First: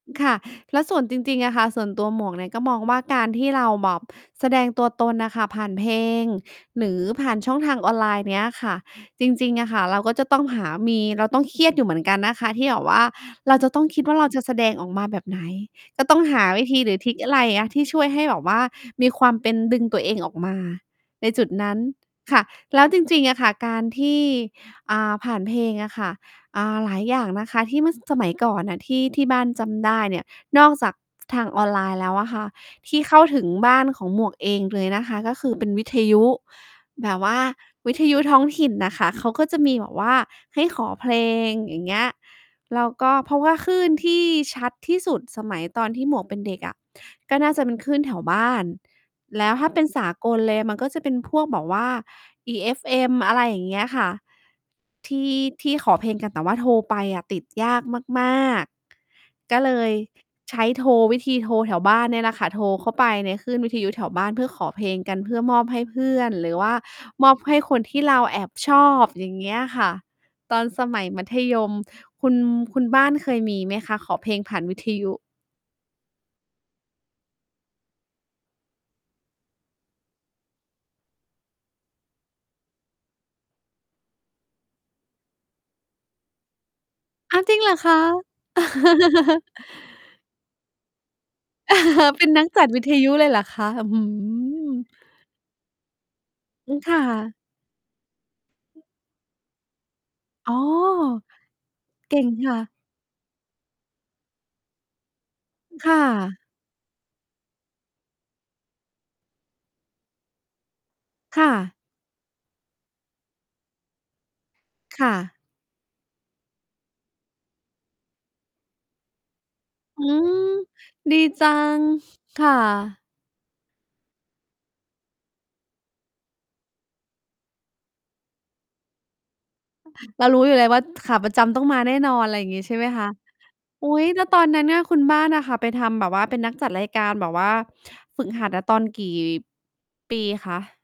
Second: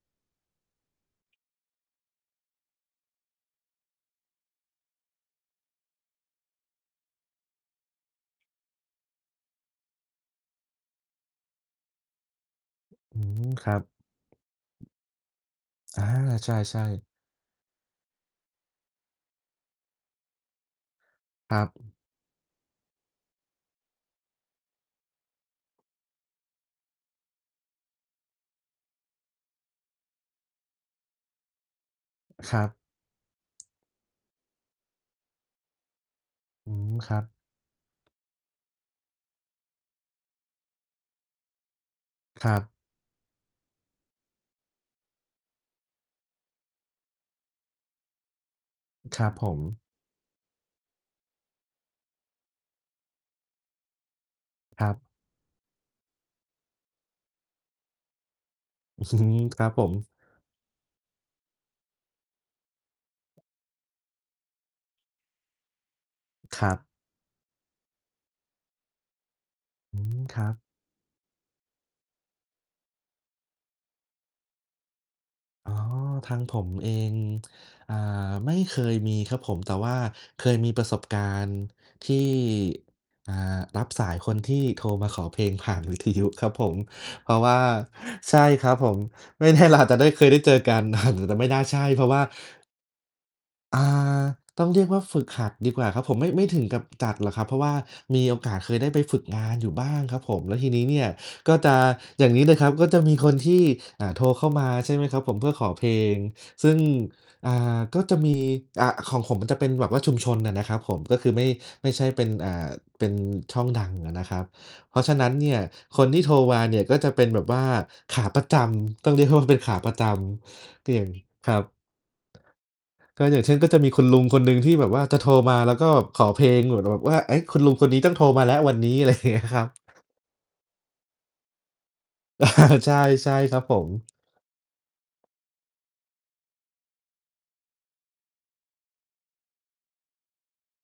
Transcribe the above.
ค่ะ แล้วส่วนจริง ๆ อะค่ะ ส่วนตัวหมวกเนี่ยก็มองว่า การที่เราแบบแสดงตัวตนน่ะค่ะ ผ่านเพลง หรือผ่านช่องทางออนไลน์เนี้ยค่ะ จริง ๆ อะค่ะ เราก็จะต้องหามี เราต้องเครียดอยู่เหมือนกันนะคะที่แบบว่า อืม เราคจะรัต้บ องคิดว่าเราจะแสดงออกมาแบบไหน อจา ะต้องหาใชวิธี่ หรือๆ ทริกอะไรอะ ที่ช่วยให้แบบว่ามีความเป็น ดึงตัวเองออกมาในจุดครันั้นบ ค่ะ แล้วจริง ๆ อะค่ะ การที่ อ่า ผ่านเพลงอะค่ะ อ่า หลายอย่างนะคะที่ เมื่อ สมัยก่อนน่ะ ที่ ที่บ้านจำได้เนี่ย นอกจาก ทางออนไลน์แล้วอะค่ะ ครับ ที่เข้าถึงบ้านของหมวกเองเลยนะคะ ก็คือเป็นวิทยุ อืม แบครับวบ ่าวิทยุท้องถิ่นน่ะค่ะ เขาก็จะมีแบบว่าให้ขอเพลง อย่างเงี้ย ครับ แล้วก็ เพราะว่าคลื่นที่ชัดที่สุดสมัยตอนที่หมวกเป็นเด็กอะ ก็น่าจะเป็นคลื่นแถวบ้าน ครับแลผ้วถ้าม เป็นสากลเลยมันก็จะเป็นพวกแบบว่า EFM อะไรอย่างเงี้ยค่ะ ครับ ที่ ที่ขอเพลงกัน แต่ว่าโทรไปอะติดยากมาก อืม ๆ กค็รัเบลผยม ใช้โทร วิธีโทรแถวบ้านเนี่ยล่ะค่ะ โทรเข้าไปในคลื่นวิทยุแถวบ้านเพื่อขอเพลงกัน เพื่อมอบให้เพื่อน หรือควร่ัาบ มอบให้คนที่เราแอบชอบ อย่างเงี้ยค่ะ อืม ครัตอบ นสมัยมัธยม คุณ คุณบ้านเคยมีไหมคะขอเพลงผ่านวิทยุ? อ๋อ ทางผมเอง อ่า ไม่เคยมีครับผม แต่ว่าเคยมีประสบการณ์ที่ อ่า รับสายคนที่โทรมาขอเพลงผ่านวิทยุครับผม เพรอาะา วจ่ริา งเหรอคะ? ใช่ครับผม ไม่ แน่ เราอาจจะได้เคยได้เจอกัน แต่ไม่น่าใช่ เพราะว่เา ป็นนักจัดวิทยุเลยเหรอคะ? อ่า อื้อฮต้องเืรอ ียกว่าฝึกหัดดีกว่าครับผม ไม่ ไม่ถึงอืกอ ับค่จัดหระ อกครับ เพราะว่ามีโอกาสเคยอืไอ ด้ไปฝึกงานอยู่บ้างครับผม แอ๋ลอ ้วทีนี้เนี่ยก็จะ เก่อยง่างนี้คเล่ยครัะ บ ก็จะมีคนที่ อ่า โทรเข้ามา ใช่ไหมครับผม เพื่อขอเพคล่ง ะ ซึ่ง อ่า ก็จะมี อะ ของผมมันจะเป็นแบบว่าชุมชนน่ะนะครับผม ก็คือไคม่่ ะ ไม่ใช่เป็น อ่า เป็นช่องดังอะนะครับ เพราคะฉ่ะนั้นะ เนี่ย คนที่โทรมาเนี่ยก็จะเป็นแบบว่าขาประจำ ต้องเรียกว่ามันเป็นขาประอืจม ำ เตียง ดีจคัรับ ง ค่ะ ก็อย่างเช่น ก็จะมีคุณลุงคนหนึ่งที่แบบว่าจะโทรมา แล้วก็ขอเพลงเหมือนแบบว่า เอ๊ะ คุณลุงคนนี้ต้องโทรมาแล้ววันนี้ อะไร เงี้ยครับ [unintelligible] เรารู้อยู่แล้วว่าขาประจำต้องมาแน่นอน อะไรอย่างงี้ใช่ไหมใช่ คะ? ใช่ครับผอุม ๊ย แล้วตอนนั้นน่ะ คุณบ้านอะค่ะไปทำแบบว่า เป็นนักจัดรายการแบบว่าฝึกหัดน่ะตอนกี่ ปีคะ?